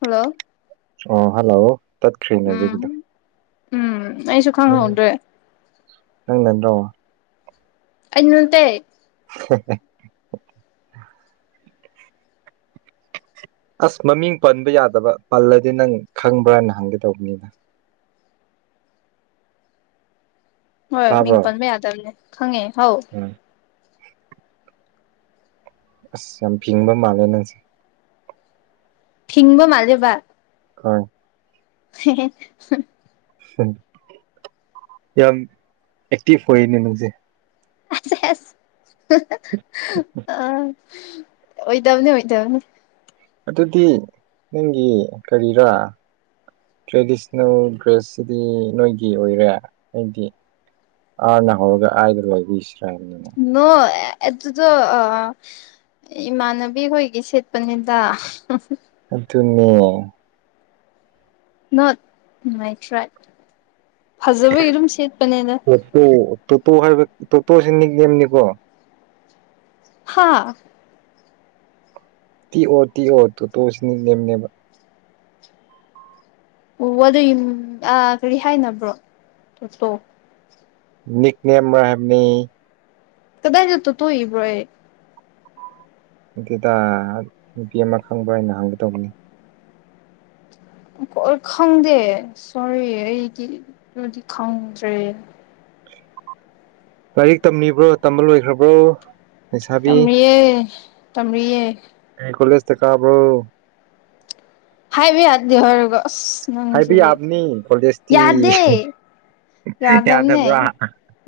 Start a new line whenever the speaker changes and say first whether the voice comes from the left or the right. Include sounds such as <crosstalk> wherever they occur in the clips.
left: Hello
right: ꯑ hello ꯇꯠꯈ꯭ꯔꯤꯅꯦ
left: ꯎꯝ ꯎꯝ ꯑꯩꯁꯨ ꯈꯪꯍꯧꯗ꯭ꯔꯦ
right: ꯂꯪꯅꯗꯣ
left: ꯑꯩꯅꯇ
right: <unintelligible> ꯑꯁ ꯃꯃꯤꯡ ꯄꯟꯕ ꯌꯥꯗꯕ ꯄꯜꯂꯗꯤ ꯅꯪ ꯈꯪꯕ꯭ꯔꯥꯅ ꯍꯪꯒꯦ ꯇꯧꯕꯅꯤꯅ
left: ꯍꯣꯏ ꯃꯤꯡ
right: ꯇꯥꯕ꯭ꯔꯣ
left: ꯄꯟꯕ ꯌꯥꯗꯕꯅꯦ ꯈꯪꯉꯦ ꯍꯥꯎ
right: ꯎꯝ ꯑꯁ ꯌꯥꯝ ꯐꯤꯡꯕ ꯃꯥꯜꯂꯦ ꯅꯪꯁꯦ
left: ꯊꯤꯤꯡꯕ ꯃꯜꯦꯕꯥ
right: ꯍ
left: ꯍ
right: ꯎ ꯌꯥꯝ ꯑꯦꯛꯇꯤꯚ ꯑꯣꯏꯅꯦ ꯅꯪꯁꯦ
left: ꯑ ꯑꯣꯏꯗꯕꯅꯤ ꯑꯣꯏꯗꯕꯅꯤ
right: ꯑꯗꯨꯗꯤ ꯅꯪꯒꯤ ꯀꯔꯤꯔꯥ ꯇ꯭ꯔꯦꯗꯤꯁꯅꯦꯜ ꯗ꯭ꯔꯦꯁꯁꯤꯗꯤ ꯅꯣꯏꯒꯤ ꯑꯣꯏꯔꯦ ꯍꯥꯏꯗꯤ ꯑꯥꯅ ꯍꯧꯔꯒ ꯑꯩꯥꯏꯗ ꯂꯣꯏꯕꯤꯁꯤ꯭ꯔꯥꯕꯅꯤꯅ
left: ꯅ ꯑꯦꯗꯨꯗꯣ ꯑ ꯏꯃꯥꯟꯅꯕꯤ ꯍꯣꯏꯒꯤ ꯁꯦꯠꯄꯅꯤꯗ
right: ꯑꯗꯨ ꯑꯗꯨꯅꯦ
left: ꯅꯣꯠꯥꯏ ꯇ꯭ꯔꯥꯏꯠ ꯐꯖꯕꯒꯤ ꯑꯗꯨꯝ ꯁꯦꯠꯄꯅꯦꯅ
right: ꯇ ꯇꯣꯇꯣ ꯍꯥꯏꯕ ꯇꯣꯇꯣꯁꯤ ꯅꯤꯒꯦꯝꯅꯤꯀꯣ
left: ꯍꯥꯥ
right: ꯇꯤ ꯑꯣ ꯇꯤ ꯑꯣꯔ ꯇ ꯇꯅꯦ
left: ꯑꯣ ꯑꯗꯨ ꯀꯔꯤ ꯍꯥꯏꯅꯕ꯭ꯔꯣ ꯇꯣ
right: ꯛꯅꯦꯝ ꯔꯍꯃꯤꯅꯤ
left: ꯀꯗꯥꯥꯏ ꯅꯠꯇꯣ ꯇꯨ ꯏꯕ꯭ꯔꯣꯦ
right: ꯑꯗꯨꯗ ꯅꯨꯄꯤ ꯑꯃ ꯈꯪꯕꯩꯅ ꯍꯪꯒꯗꯧꯕꯅꯤ
left: ꯈꯪꯗꯦ ꯁꯣꯔꯤ ꯑꯩꯗꯤ ꯑꯗꯨꯗꯤ ꯈꯪꯗ꯭ꯔꯦ
right: ꯂꯥꯏꯔꯤꯛ ꯇꯝꯂꯤꯕ꯭ꯔꯣ ꯇꯝꯕ ꯂꯣꯏꯈ꯭ꯔꯕ꯭ꯔꯣ ꯂꯩꯁꯥꯕꯤ
left: ꯇꯝꯑꯦ ꯇꯝꯑꯦ
right: ꯑꯩ ꯀꯣꯂꯦꯖꯇꯥꯕ꯭ꯔꯣ
left: ꯍꯥꯏꯥꯏꯕꯤ ꯑꯠꯗꯤꯍꯔꯒꯣ
right: ꯍꯥꯏꯕꯤ ꯑꯕꯅꯤ ꯀꯣꯗꯁꯇ
left: ꯌꯥꯗꯦ
right: ꯌꯥꯗꯕ꯭ꯔꯣ
left: ꯌꯥꯗꯕꯅꯦ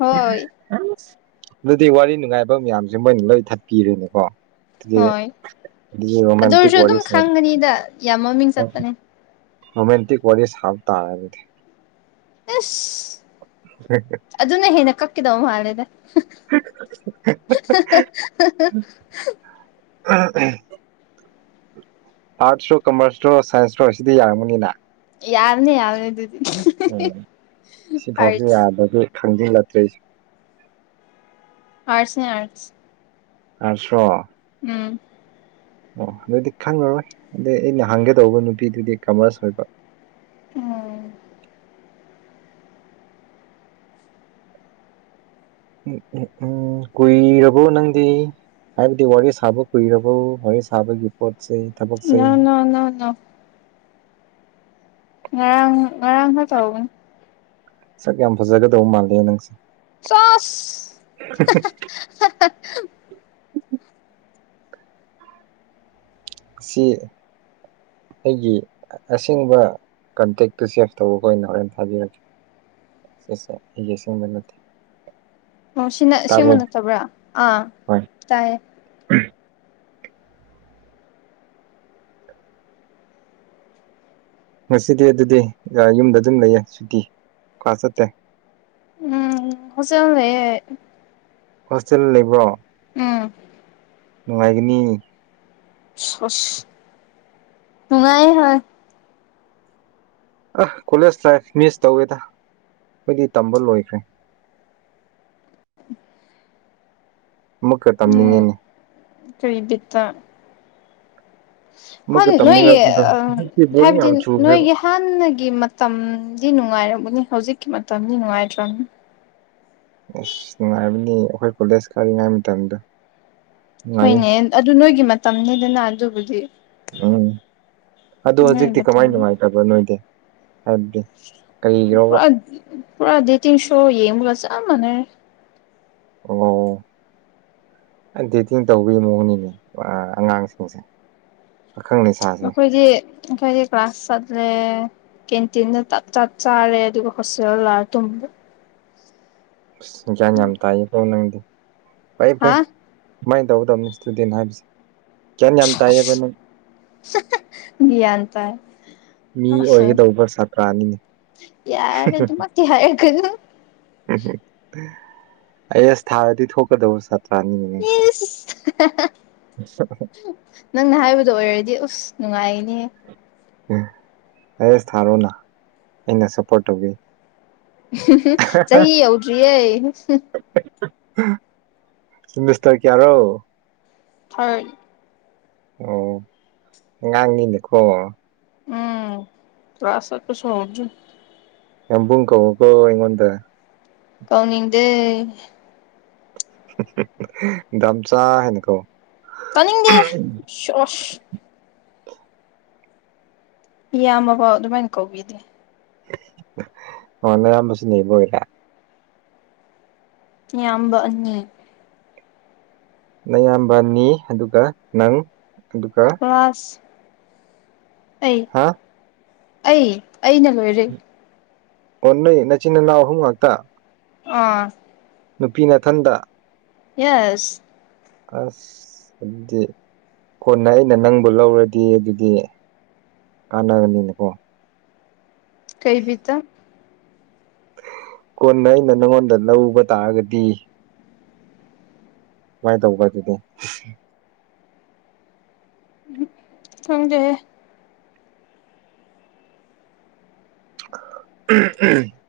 left: ꯍꯣꯏ
right: ꯋꯥꯔꯤ ꯅꯨꯡꯉꯥꯏꯕ ꯃꯌꯥꯝꯁꯦ ꯃꯣꯏꯅ ꯂꯣꯏ ꯊꯠꯄꯤꯔꯦꯅꯦꯀꯣ ꯑꯗꯨꯗꯤ
left: ꯍꯣꯏ
right: ꯑꯗꯨꯗꯤ
left: ꯑꯗꯨ
right: ꯔꯣꯃꯦꯟꯇꯤꯛ
left: ꯑꯣꯏꯔꯁꯨ
right: ꯋꯥꯔꯤ
left: ꯑꯗꯨꯝ ꯈꯪꯒꯅꯤꯗ ꯌꯥꯝ ꯃꯃꯤꯡ ꯆꯠꯄꯅꯦ
right: ꯔꯣꯃꯦꯟꯇ ꯋꯥꯔꯤ ꯁꯥ ꯇꯔ
left: ꯑꯁ ꯑꯗꯨꯅ ꯍꯦꯟꯅ ꯀꯛꯈꯤꯗꯧꯕ ꯃꯥꯂꯦꯗ
right: ꯍꯦ ꯍꯦ
left: ꯍ
right: ꯎ ꯎꯝ ꯑꯥꯔꯠꯁꯇꯣ ꯀꯃꯔꯁꯇꯔꯣ ꯁꯥꯏꯟꯁꯇꯣ ꯁꯤꯗꯤ ꯌꯥꯔꯝꯃꯅꯤꯅ
left: ꯌꯥꯔꯅꯤ ꯌꯥꯎ ꯑꯗꯨ
right: ꯎꯝ ꯁꯤꯐꯥꯎꯁ
left: ꯑꯥꯔꯠꯁ
right: ꯌꯥꯗꯒꯤ ꯈꯪꯗꯤꯜꯂꯛꯇ꯭ꯔꯦꯁꯨ
left: ꯑꯔꯠꯁ ꯑꯦ ꯑꯔꯠꯁ
right: ꯑꯁꯣ
left: ꯎꯝ
right: ꯑꯣ ꯑꯗꯨꯗꯤ ꯈꯪꯉꯔꯣꯏ ꯑꯗꯨꯗꯩ ꯑꯩꯅ ꯍꯪꯒꯗꯧꯕ ꯅꯨꯄꯤꯗꯨꯗꯤ ꯀꯃꯔꯁ ꯑꯣꯏꯕ
left: ꯎꯝ
right: ꯎ ꯎ ꯎꯝ ꯀꯨꯏꯔꯕꯣ ꯅꯪꯗꯤ ꯍꯥꯏꯕꯗꯤ ꯋꯥꯔꯤ ꯁꯥꯕ ꯀꯨꯏꯔꯕꯣ ꯋꯥꯔꯤ ꯁꯥꯕꯒꯤ ꯄꯣꯠꯁꯦ
left: ꯅ
right: ꯊꯕꯛꯁꯦ
left: ꯅ ꯅ ꯅ ꯉꯔꯥꯡ ꯉꯔꯥꯡ ꯍ ꯆ
right: ꯁꯛ ꯌꯥꯝ ꯐꯖꯒꯗꯧꯕ ꯃꯥꯜꯂꯦ ꯅꯪꯁꯦ
left: ꯆꯣꯁ
right: ꯁꯤ ꯑꯩꯒꯤ ꯑꯁꯦꯡꯕ ꯀꯟꯇꯦꯛꯇꯨ ꯆꯦꯚ ꯇꯧꯕ ꯑꯣꯏꯅ ꯍꯣꯔꯦꯟ ꯊꯥꯕꯤꯔꯛꯀꯦ ꯁꯤꯁꯦ ꯑꯩꯒꯤꯁꯦꯡꯕ ꯅꯠꯇꯦ
left: ꯑꯣ ꯁꯤꯅ ꯁꯦꯡꯕ
right: ꯇꯥꯕ꯭ꯔꯣ
left: ꯅꯠꯇꯕ꯭ꯔꯥ ꯑꯥ
right: ꯍꯣꯏ
left: ꯇꯥꯏꯌꯦ
right: ꯉꯁꯤꯗꯤ ꯑꯗꯨꯗꯤ ꯌꯨꯝꯗ ꯑꯗꯨꯝ ꯂꯩꯌꯦ ꯁꯨꯇꯤ ꯀꯥꯁ ꯆꯠꯇꯦ
left: ꯎꯝ ꯍꯧꯁ ꯂꯩꯦꯦ
right: ꯍꯣꯁꯇꯦꯜ ꯂꯩꯕ꯭ꯔꯣ
left: ꯎꯝ
right: ꯅꯨꯡꯉꯥꯏꯒꯅꯤ
left: ꯊꯨꯡꯉꯥꯏ ꯍ
right: ꯑꯁ ꯀꯣꯂꯦꯖ ꯂꯥꯏꯐ ꯃꯤꯁ ꯇꯧꯋꯦꯗ ꯑꯩꯈꯣꯏꯗꯤ ꯇꯝꯕ ꯂꯣꯏꯈ꯭ꯔꯦ ꯑꯃꯨꯛꯀ
left: ꯎꯝ
right: ꯇꯝꯅꯤꯡꯉꯤꯅꯦ
left: ꯀꯔꯤ ꯕꯤꯠꯇ
right: ꯑꯃꯨꯛꯀ
left: <unintelligible> ꯅꯣꯏꯒꯤ
right: ꯇꯝꯅꯤꯡꯉꯛꯄꯗꯣ
left: ꯑ
right: ꯍꯧꯖꯤꯛꯇꯤ ꯕꯣꯔꯤꯡ
left: ꯍꯥꯏꯕꯗꯤ
right: ꯌꯥꯝ ꯆꯨꯈ꯭ꯔꯦꯕ
left: ꯅꯣꯏꯒꯤ ꯍꯥꯟꯅꯒꯤ ꯃꯇꯝꯗꯤ ꯅꯨꯡꯉꯥꯏꯔꯒꯅꯤ ꯍꯧꯖꯤꯛꯀꯤ ꯃꯇꯝꯗꯤ ꯅꯨꯡꯉꯥꯏꯇ꯭ꯔꯕꯅꯤ
right: ꯑꯁ ꯅꯨꯡꯉꯥꯏꯕꯅꯤ ꯑꯩꯈꯣꯏ ꯀꯣꯂꯦꯖ ꯀꯥꯔꯤꯉꯩ ꯃꯇꯝꯗꯣ ꯅꯨꯡꯉꯥꯏꯌꯦ
left: ꯍꯣꯏꯅꯦ ꯑꯗꯨ ꯅꯣꯏꯒꯤ ꯃꯇꯝꯅꯤꯗꯅ ꯑꯗꯨꯕꯨꯗꯤ
right: ꯎꯝ ꯑꯗꯣ
left: ꯅꯣꯏꯒꯤ
right: ꯍꯧꯖꯤꯛꯇꯤ
left: ꯃꯇꯝ
right: ꯀꯃꯥꯏ ꯅꯨꯡꯉꯥꯏꯇꯕ꯭ꯔ ꯅꯣꯏꯗꯤ ꯍꯥꯏꯕꯗꯤ ꯀꯔꯤꯒꯤꯔꯣꯕ
left: ꯄꯨꯥ ꯄꯨꯔꯥ ꯗꯦꯇꯤꯟ ꯁꯣ ꯌꯦꯡꯕꯒ ꯆꯞ ꯃꯥꯅꯩ
right: ꯑꯣ ꯗꯦꯇꯤꯡ ꯇꯧꯕꯒꯤ ꯃꯑꯣꯡꯅꯤꯅꯦ ꯄꯨꯔꯥ ꯑꯉꯥꯡꯁꯤꯡꯁꯦ ꯄꯥꯈꯪ ꯂꯩꯁ
left: ꯑꯩꯈꯣꯏꯗꯤ ꯑꯩꯈꯣꯏꯗꯤ ꯀ꯭ꯂ꯭ꯔꯥꯁ ꯆꯠꯂꯦ ꯀꯦꯟꯇꯤꯟꯗ ꯇꯞ ꯆꯥꯔꯦ ꯑꯗꯨꯒ ꯍꯣꯁꯇꯦꯜ ꯂꯥꯛꯑꯒ ꯇꯨꯝꯕ
right: ꯑꯁ ꯒ꯭ꯌꯥꯟ ꯌꯥꯝ ꯇꯥꯏꯌꯦꯀꯣ ꯅꯪꯗꯤ ꯐꯩ
left: ꯍꯥ
right: ꯐꯩ ꯑꯗꯨꯃꯥꯏꯅ ꯇꯧꯒꯗꯕꯅꯤ ꯏꯁꯇꯨꯗꯦꯟ ꯍꯥꯏꯕꯁꯦ ꯒ꯭ꯌꯥꯟ ꯌꯥꯝ ꯇꯥꯏꯌꯦꯕ ꯅꯪ
left: <unintelligible> ꯃꯤꯌꯥꯟ ꯇꯥꯏ
right: ꯃꯤ
left: ꯑꯁ
right: ꯑꯣꯏꯒꯗꯧꯕ ꯁꯥꯇ꯭ꯔꯥꯅꯤꯅꯦ
left: ꯌꯥꯔꯦ ꯑꯗꯨꯃꯛꯇꯤ ꯍꯥꯏꯔꯛꯀꯅꯨ
right: ꯎꯝ ꯎꯝ ꯑꯩ ꯑꯁ ꯊꯥꯔꯗꯤ ꯊꯣꯛꯀꯗꯧꯕ ꯁꯥꯠ ꯇꯥꯅꯤꯉꯦ ꯅꯡꯁꯦ
left: ꯏꯁ ꯅꯪꯅ ꯍꯥꯏꯕꯗꯣ ꯑꯣꯏꯔꯗꯤ ꯑꯁ ꯅꯨꯡꯉꯥꯏꯒꯅꯤꯍꯦ
right: ꯎꯝ ꯑꯩꯁ ꯊꯥꯔꯣꯅ ꯑꯩꯅ ꯁꯞꯄꯣꯔꯠ ꯇꯧꯒꯦ
left: <unintelligible> ꯆꯍꯤ ꯌꯧꯗ꯭ꯔꯤꯌꯦ
right: <unintelligible> ꯁꯦꯃꯤꯁꯇꯔ ꯀꯌꯥꯔꯣ
left: <unintelligible>
right: ꯑꯣ ꯑꯉꯥꯡꯅꯤꯅꯦꯀꯣ
left: ꯎꯝ ꯀ꯭ꯂꯥꯁ ꯆꯠꯄꯁꯨ ꯍꯧꯗ꯭ꯔꯤ
right: ꯌꯥꯝꯕꯨꯨꯡ ꯀꯧ ꯀꯣ ꯑꯩꯉꯣꯟꯗ
left: ꯀꯧꯅꯤꯡꯗꯦ
right: <unintelligible> ꯗꯥꯝꯆꯥ ꯍꯥꯏꯅ ꯀꯧ
left: ꯇꯥꯅꯤꯡꯗꯦ <unintelligible> ꯏꯌꯥꯝꯕꯐꯥꯎ ꯑꯗꯨꯃꯥꯏꯅ ꯀꯧꯕꯤꯗꯦ
right: <unintelligible>
left: ꯏꯌꯥꯝꯕ ꯑꯅꯤ
right: ꯅꯌꯥꯝꯕ ꯑꯅꯤ ꯑꯗꯨꯒ ꯅꯪ ꯑꯗꯨꯒ
left: ꯑꯩ
right: ꯍꯥ
left: ꯑꯩ ꯑꯩꯅ ꯂꯣꯏꯔꯦ
right: ꯑꯣ ꯅꯣꯏ ꯅꯆꯤꯟ ꯏꯅꯥꯎ ꯑꯍꯨꯝ ꯉꯥꯛꯇ
left: ꯑꯥ
right: ꯅꯨꯄꯤ ꯃꯊꯟꯗ
left: ꯌꯦꯁ
right: ꯑꯁ ꯑꯗꯨꯗꯤ ꯀꯣꯟꯅ ꯑꯩꯅ ꯅꯪꯕꯨ ꯂꯧꯔꯗꯤ ꯑꯗꯨꯗꯤ ꯀꯥꯟꯅꯅꯤꯅꯀꯣ
left: ꯀꯩ ꯕꯤꯠꯇ
right: ꯀꯣꯟꯅ ꯑꯩꯅ ꯅꯪꯉꯣꯟꯗ ꯂꯧꯕ ꯇꯥꯔꯒꯗꯤ ꯁꯨꯃꯥꯏꯅ ꯇꯧꯕ ꯑꯗꯨꯗꯤ
left: ꯈꯪꯗꯦꯍꯦ
right: <unintelligible>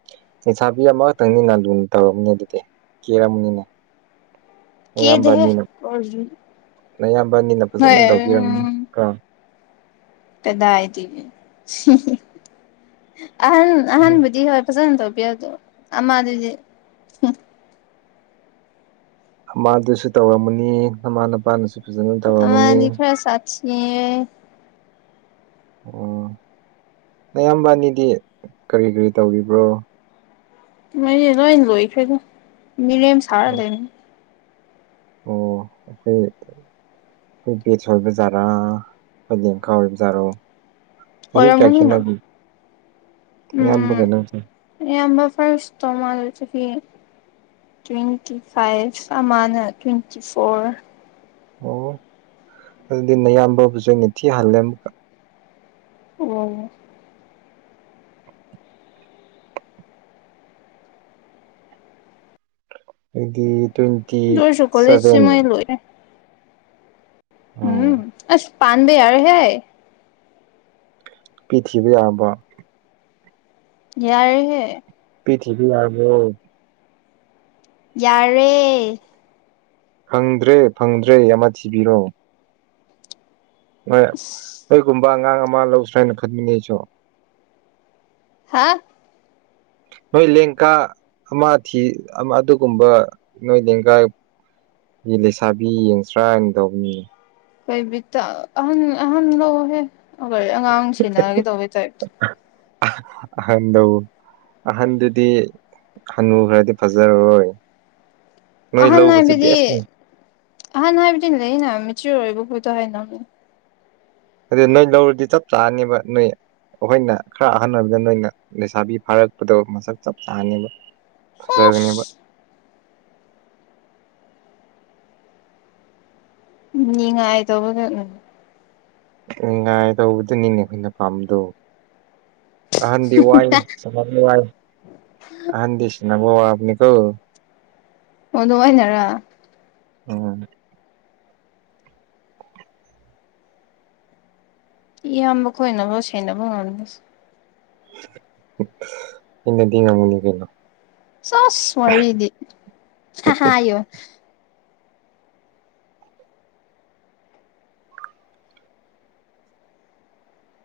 right: ꯂꯩꯁꯥꯕꯤ ꯑꯃꯈꯛꯇꯪꯅꯤꯅ ꯂꯨꯅ ꯇꯧꯔꯝꯅꯦ ꯑꯗꯨꯗꯤ ꯀꯦꯔꯝꯅꯤꯅꯦ ꯅꯌꯥꯝꯕ
left: ꯀꯦꯗꯦꯍꯦ
right: ꯑꯅꯤꯅ ꯅꯌꯥꯝꯕ ꯑꯅꯤꯅ
left: ꯅꯣꯏ
right: ꯐꯖꯅ ꯇꯧꯕꯤꯔꯝꯅꯤ ꯀꯣ
left: ꯀꯗꯥꯏꯇꯒꯤ <unintelligible> ꯑꯍꯟ ꯑꯍꯟꯕꯨꯗꯤ ꯍꯣꯏ ꯐꯖꯅ ꯇꯧꯕꯤꯌꯦ ꯑꯗꯣ ꯑꯃꯗꯨꯗꯤ
right: ꯑꯃꯥꯗꯨꯁꯨ ꯇꯧꯔꯝꯃꯅꯤ ꯅꯃꯥ ꯅꯄꯥꯅꯁꯨ ꯐꯖꯅ ꯇꯧꯔꯝꯃꯅꯤ
left: ꯍꯦꯁꯥꯠꯁ ꯌꯦ
right: ꯑ‌ꯣ ꯅꯌꯥꯝꯕ ꯑꯅꯤꯗꯤ ꯀꯔꯤ ꯀꯔꯤ ꯇꯧꯔꯤꯕ꯭ꯔꯣ
left: ꯃ‌ꯣꯏꯅꯤ ꯂꯣꯏ ꯂꯣꯏꯈ꯭ꯔꯦꯗ ꯃꯤꯔꯦꯝ ꯁꯥꯔ ꯂꯩ
right: ꯑꯣ ꯑꯩ ꯑꯩꯈꯣꯏ ꯕꯦꯁꯠ ꯑꯣꯏꯕ ꯖꯥꯔꯥ ꯑꯩꯈꯣꯏ ꯂꯦꯡꯀꯥ ꯑꯣꯏꯕꯖꯥꯔꯣ ꯆꯍꯤ ꯀꯌꯥ
left: ꯑꯣꯏꯔꯝꯒꯅꯤꯅ
right: ꯈꯦꯠꯅꯒ‌ꯦ ꯅꯌꯥꯝꯕꯒ ꯅꯪꯁ‌ꯦ
left: ꯑꯌꯥꯝꯕ ꯐꯥꯔꯁꯇꯣ ꯃꯥꯗ‌ꯣ ꯆꯍꯤ ꯇ꯭ꯋꯦꯟꯇꯤ ꯐꯥꯏꯚ ꯑꯃꯅ ꯇ꯭ꯋꯦꯟꯇꯤ ꯐꯣꯔ
right: ꯑꯣ ꯑꯗꯨꯗꯤ ꯅꯌꯥꯝꯕꯕꯨꯁꯨ ꯑꯩꯅ ꯊꯤ ꯍꯜꯂꯦ ꯑꯃꯨꯛꯀ
left: ꯑꯣ
right: ꯑꯩꯗꯤ ꯇ꯭ꯋꯦꯟꯇꯤ
left: ꯑꯗꯨ ꯑꯣꯏꯔꯁꯨ ꯀꯣꯂꯦꯖꯁꯤ
right: ꯁꯚꯦꯟ
left: ꯃꯣꯏ ꯂꯣꯏꯔꯦ ꯎꯝ
right: ꯑꯣ
left: ꯑꯁ ꯄꯥꯥꯟꯕ ꯌꯥꯔꯦ ꯍꯦ
right: ꯄꯤ ꯊꯤꯕ ꯌꯥꯔꯕꯣ
left: ꯌꯥꯔꯦ ꯍꯦ
right: ꯄꯤ ꯊꯤꯕꯥ ꯌꯥꯔꯕꯣ
left: ꯌꯥꯔꯦ
right: ꯐꯪꯗ꯭ꯔꯦ ꯐꯪꯗ꯭ꯔꯦ ꯑꯃ ꯊꯤꯕꯤꯔꯣ ꯅꯣꯏ
left: ꯑꯁ
right: ꯅꯣꯏꯒꯨꯝꯕ ꯑꯉꯥꯡ ꯑꯃ ꯂꯧꯁ꯭ꯔꯥ ꯍꯥꯏꯅ ꯈꯟꯕꯅꯦ ꯑꯩꯁꯨ
left: ꯍꯥꯥ
right: ꯅꯣꯏ ꯂꯦꯡꯀꯥ ꯑꯃꯥ ꯊꯤ ꯑꯃ ꯑꯗꯨꯒꯨꯝꯕ ꯅꯣꯏ ꯂꯦꯡꯒꯥꯏ ꯃꯤ ꯂꯩꯁꯥꯕꯤ ꯌꯦꯡꯁ꯭ꯔꯥꯅ ꯇꯧꯕꯅꯤ
left: ꯀꯩ ꯕꯤꯠꯇ ꯑꯍꯟ ꯑꯍꯟ ꯂꯧꯍꯦ ꯑꯩꯈ ꯑꯉꯥꯡ ꯁꯦꯟꯅꯒꯦ ꯇꯧꯕ ꯇꯥꯏꯞ
right: ꯑꯍꯟꯗꯣ ꯑꯍꯟꯗꯨꯗꯤ ꯍꯅꯨ ꯈꯔꯗꯤ ꯐꯖꯔ ꯔꯣꯏ
left: ꯑꯍꯟ ꯍꯥꯏꯕꯗꯤ ꯑꯍꯟ ꯍꯥꯏꯕꯗꯤ ꯂꯩꯌꯦꯅꯥ ꯃꯦꯆꯤꯌꯨꯔ ꯑꯣꯏꯕ ꯄꯣꯠꯇꯣ ꯍꯥꯏꯅ
right: ꯀꯔꯤ ꯅꯣꯏ ꯂꯧꯔꯗꯤ ꯆꯞ ꯆꯥꯅꯤꯕ ꯅꯣꯏ ꯑꯩꯈꯣꯏꯅ ꯈꯔ ꯑꯍꯟ ꯑꯣꯏꯕꯗ ꯅꯣꯏꯅ ꯂꯩꯁꯥꯕꯤ ꯐꯥꯔꯛꯄꯗꯣ ꯃꯁꯛ ꯆꯞ ꯆꯥꯅꯤꯕ ꯐꯖꯒꯔꯅꯤꯕ
left: ꯑꯁ ꯅꯤꯡꯉꯥꯏ ꯇꯩꯕꯗ ꯑꯨꯡ
right: ꯅꯤꯉꯥꯏ ꯗꯧꯕꯗꯨꯅꯤꯅ‌ꯦ ꯑꯈ‌ꯣꯏꯅ ꯄꯥꯝꯕꯗꯣ ꯑꯍꯟꯗꯤ ꯋꯥꯏ ꯑꯍꯟꯗꯤ ꯋꯥꯏ ꯑꯍꯟꯗꯤ ꯁꯦꯟꯅꯥꯕ ꯋꯥꯕꯅꯤꯀꯣ
left: ꯑꯣ ꯑꯗꯨ ꯑꯩꯅꯔꯥ
right: ꯎꯝ
left: ꯏꯌꯥꯝꯕ ꯈꯣꯏꯅꯕꯣ ꯁꯦꯟꯅꯕ ꯉꯝꯁ
right: ꯑꯩꯅꯗꯤ ꯉꯝꯒꯅꯤ ꯀꯩꯅꯣ
left: ꯆꯥꯁ ꯋꯥꯔꯤꯗꯤ ꯍꯥ ꯍꯥꯌꯣ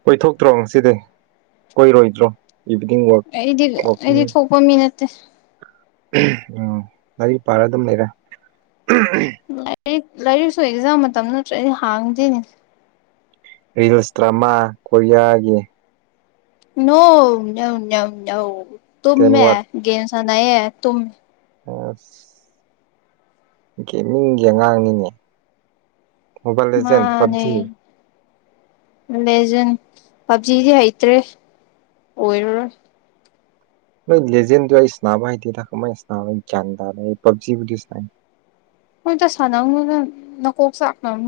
right: ꯀꯣꯏꯊꯣꯛꯇ꯭ꯔꯣ ꯉꯁꯤꯗꯤ ꯀꯣꯏꯔꯣꯏꯗ꯭ꯔꯣ ꯏꯚꯤꯅꯤꯡ ꯋꯥꯛ ꯋꯥꯛꯀꯤꯡ
left: ꯍꯣꯃꯤꯟꯅꯠꯇꯦ
right: ꯎꯝ ꯂꯥꯏꯔꯤꯛ ꯄꯥꯔ ꯑꯗꯨꯝ ꯂꯩꯔꯦ
left: ꯂꯥꯏꯔꯤꯛ ꯂꯥꯏꯔꯤꯛꯁꯨ ꯑꯦꯛꯖꯥꯝ ꯃꯇꯝ ꯅꯠꯇ꯭ꯔ ꯑꯩ ꯍꯥꯡꯗꯦꯅꯦ
right: ꯔꯤꯜꯁ ꯗ꯭ꯔꯃꯥ ꯀꯣꯔꯤꯌꯥꯒꯤ
left: ꯅꯣ ꯅꯣꯑ ꯅꯣꯑ ꯅꯣꯑ
right: ꯇꯦꯟ
left: ꯇꯨꯝꯃꯦ
right: ꯋꯥꯠ
left: ꯒꯦꯝ ꯁꯥꯟꯅꯩꯌꯦ ꯇꯨꯝ
right: ꯑꯥꯁ ꯒꯦꯃꯤꯡꯒꯤ ꯑꯉꯥꯡꯅꯤꯅꯦ ꯃꯣꯕꯥꯏꯜ ꯂꯦꯖꯦꯟ
left: ꯃꯥꯅꯦ
right: ꯄꯞꯖꯤ
left: ꯂꯦꯖꯟ ꯄꯞꯖꯤꯗꯤ ꯍꯩꯇ꯭ꯔꯦ ꯑꯣꯏꯔꯔꯣꯏ
right: ꯅꯣꯏ ꯂꯦꯖꯦꯟꯗꯨ ꯑꯩꯅ ꯢꯁꯅꯥꯕ ꯍꯩꯇꯦꯗ ꯀꯃꯥꯏ ꯢꯁꯅꯥꯕ ꯒꯋꯥꯟ ꯇꯥꯗ ꯄꯞꯖꯤꯕꯨꯗꯤ ꯁꯥꯏ
left: ꯍꯣꯏꯗ ꯁꯥꯟꯅꯩꯅꯨꯗ ꯅꯀꯣꯛ ꯆꯥꯛꯅꯝ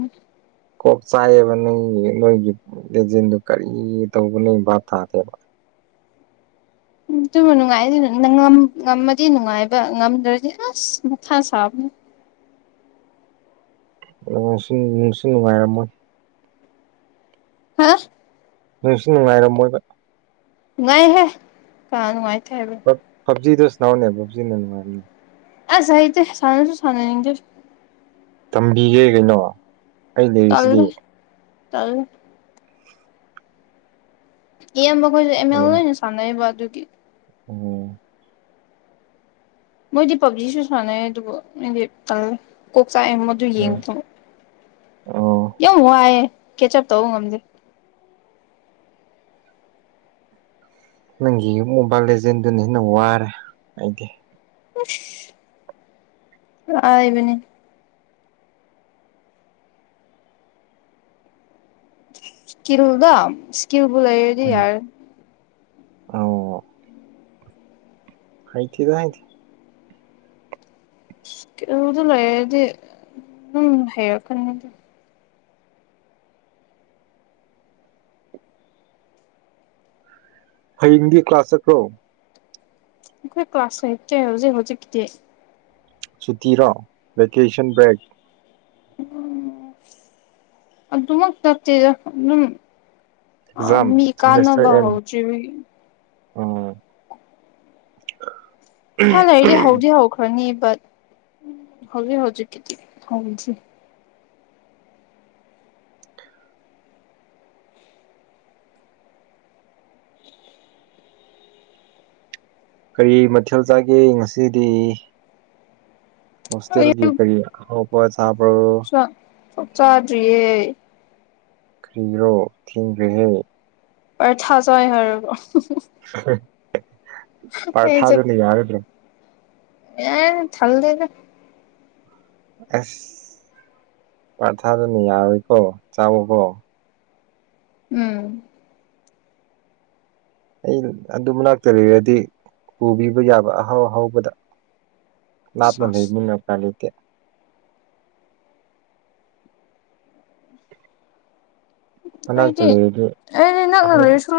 right: ꯀꯣꯛ ꯆꯥꯏꯌꯦꯕ ꯅꯪꯒꯤ ꯅꯣꯏꯒꯤ ꯂꯦꯖꯦꯟꯗꯨ ꯀꯔꯤ ꯇꯧꯕ ꯅꯣꯏ ꯚꯥꯞ ꯊꯥꯗꯦꯕ꯫
left: ꯑꯗꯨꯕꯨ ꯅꯨꯡꯉꯥꯏ <unintelligible> ꯉꯝꯃꯗꯤ ꯅꯨꯡꯉꯥꯏꯕ ꯉꯝꯗ꯭ꯔꯗꯤ ꯑꯁ ꯃꯊꯥ ꯁꯥꯕꯅꯦ
right: ꯉꯁꯤ ꯅꯨꯡꯁꯤ ꯅꯨꯡꯉꯥꯏꯔꯝꯃꯣꯏ꯫
left: ꯍꯥ꯫
right: ꯅꯨꯡꯁꯨ ꯅꯨꯡꯉꯥꯏꯔꯝꯃꯣꯏꯕ꯫
left: ꯅꯨꯡꯉꯥꯏꯍꯦ ꯀꯅꯥ ꯅꯨꯡꯉꯥꯏꯇꯦ ꯍꯥꯏꯕ꯫
right: ꯄꯕꯖꯤꯗꯨ ꯁꯅꯥꯎꯅꯦ ꯄꯕꯖꯤꯅꯅꯅꯨꯡ
left: ꯑꯁ ꯍꯩꯇꯦ ꯁꯥꯟꯅꯁꯨ ꯁꯥꯟꯅꯅꯤꯡꯗꯦ꯫
right: ꯇꯝꯕꯤꯒꯦ ꯀꯩꯅꯣ꯫ ꯑꯩ ꯂꯩꯔꯤꯁꯤꯗꯤ
left: ꯇꯜꯂꯦ ꯇꯜꯂꯦ꯫ ꯏꯌꯥꯝꯕꯈꯣꯏꯁꯨ ꯑꯦꯝ ꯑꯦꯜ ꯂꯣꯏꯅ ꯁꯥꯟꯅꯩꯌꯦꯕ ꯑꯗꯨꯒꯤ꯫
right: ꯑꯣꯝ꯫
left: ꯃꯣꯏꯗꯤ ꯄꯕꯖꯤꯁꯨ ꯁꯥꯟꯅꯩ ꯑꯗꯨꯕꯨ ꯑꯩꯗꯤ ꯇꯜꯂꯦ ꯀꯣꯛ ꯆꯥꯛꯑꯦ ꯃꯗꯨ
right: ꯎꯝ
left: ꯌꯦꯡꯕ
right: ꯑꯣ꯫
left: ꯌꯥꯝ ꯋꯥꯏꯌꯦ ꯀꯦꯆꯞ ꯇꯧꯕ ꯉꯝꯗꯦ꯫
right: ꯅꯪꯒꯤ ꯃꯣꯕꯥꯏꯜ ꯂꯦꯖꯦꯟꯗꯨꯅ ꯍꯦꯟꯅ ꯋꯥꯔꯦ ꯑꯩꯗꯤ꯫
left: ꯑꯁ ꯂꯥꯢꯕꯅꯦ꯫ ꯏꯁꯀꯤꯜꯗ ꯁꯀꯤꯜꯕꯨ ꯂꯩꯔꯗꯤ
right: ꯎꯝ
left: ꯌꯥꯔꯦ꯫
right: ꯑꯣ ꯍꯩꯇꯦꯗ ꯍꯥꯢꯗꯦ꯫
left: ꯏꯁ꯭ꯀꯤꯜ ꯗꯨ ꯂꯩꯔꯗꯤ ꯗꯨꯝ ꯍꯩꯔꯛꯀꯅꯤ꯫
right: ꯍꯌꯦꯡꯗꯤ ꯀ꯭ꯂꯥꯁ ꯆꯠꯄ꯭ꯔꯣ꯫
left: ꯑꯩꯈꯣꯏ ꯀ꯭ꯂꯥꯁ ꯂꯩꯇꯦ ꯍꯧꯖꯤꯛ ꯍꯧꯖꯤꯛꯀꯤꯗꯤ꯫
right: ꯁꯨꯇꯤꯔꯣ ꯚꯦꯀꯦꯁꯟ ꯕ꯭ꯔꯦꯛ꯫
left: ꯎ ꯑꯗꯨꯃꯛ ꯆꯠꯇꯦꯗ ꯎꯝ꯫ ꯑ
right: ꯑꯦꯛꯖꯥꯝ
left: ꯃꯤ ꯀꯥꯅꯕ
right: ꯁꯦꯃꯤꯁꯇꯔ ꯑꯦꯟ
left: ꯍꯧꯗ꯭ꯔꯤꯕꯒꯤ꯫
right: ꯑꯣ꯫
left: ꯈꯔ ꯂꯩꯔꯗꯤ ꯍꯧꯗꯤ ꯍꯧꯈ꯭ꯔꯅꯤ ꯕ ꯍꯧꯖꯤꯛ ꯍꯧꯖꯤꯛꯀꯤꯗꯤ ꯍꯧꯗ꯭ꯔꯤ꯫
right: ꯀꯔꯤ ꯃꯊꯦꯜ ꯆꯥꯒꯦ ꯉꯁꯤꯗꯤ
left: ꯑꯩ
right: ꯍꯣꯁꯇꯦꯜꯒꯤ ꯀꯔꯤ ꯍꯥꯎꯕ ꯆꯥꯕ꯭ꯔꯣ꯫
left: ꯆꯥꯛ ꯆꯥꯗ꯭ꯔꯤꯌꯦ꯫
right: ꯈꯪꯗ꯭ꯔꯣ ꯈꯪꯗꯦꯍꯦ꯫
left: ꯑꯩ ꯊꯥꯖꯏ ꯍꯥꯏꯔꯒ ꯑꯍꯪ ꯑꯍꯪ꯫
right: ꯍꯦꯍꯦ
left: ꯑꯩꯁꯦ
right: ꯄꯥꯔꯊꯥꯗꯨꯅ ꯌꯥꯔꯗ꯭ꯔꯣ꯫
left: ꯑꯦ ꯊꯜꯂꯦꯗ꯫
right: ꯑꯁ ꯄꯔꯊꯥꯗꯨꯅ ꯌꯥꯔꯣꯏꯀꯣ ꯆꯥꯎꯋꯣꯒꯣ꯫
left: ꯎꯝ꯫
right: ꯑꯩ ꯑꯗꯨ ꯃꯅꯥꯛꯇ ꯂꯩꯔꯗꯤ ꯄꯨꯕꯤꯕ ꯌꯥꯕ ꯑꯍꯥꯎ ꯑꯍꯥꯎꯕꯗ꯫ ꯂꯥꯞꯅ
left: ꯑꯁ
right: ꯂꯩꯕꯅꯦꯅ ꯄꯥꯢ ꯂꯩꯇꯦ꯫ ꯃꯅꯥꯛꯇ
left: ꯑꯩꯗꯤ
right: ꯂꯩꯔꯗꯤ
left: ꯑꯦ ꯅꯛꯅ
right: ꯑꯍꯜ
left: ꯂꯩꯔꯁꯨ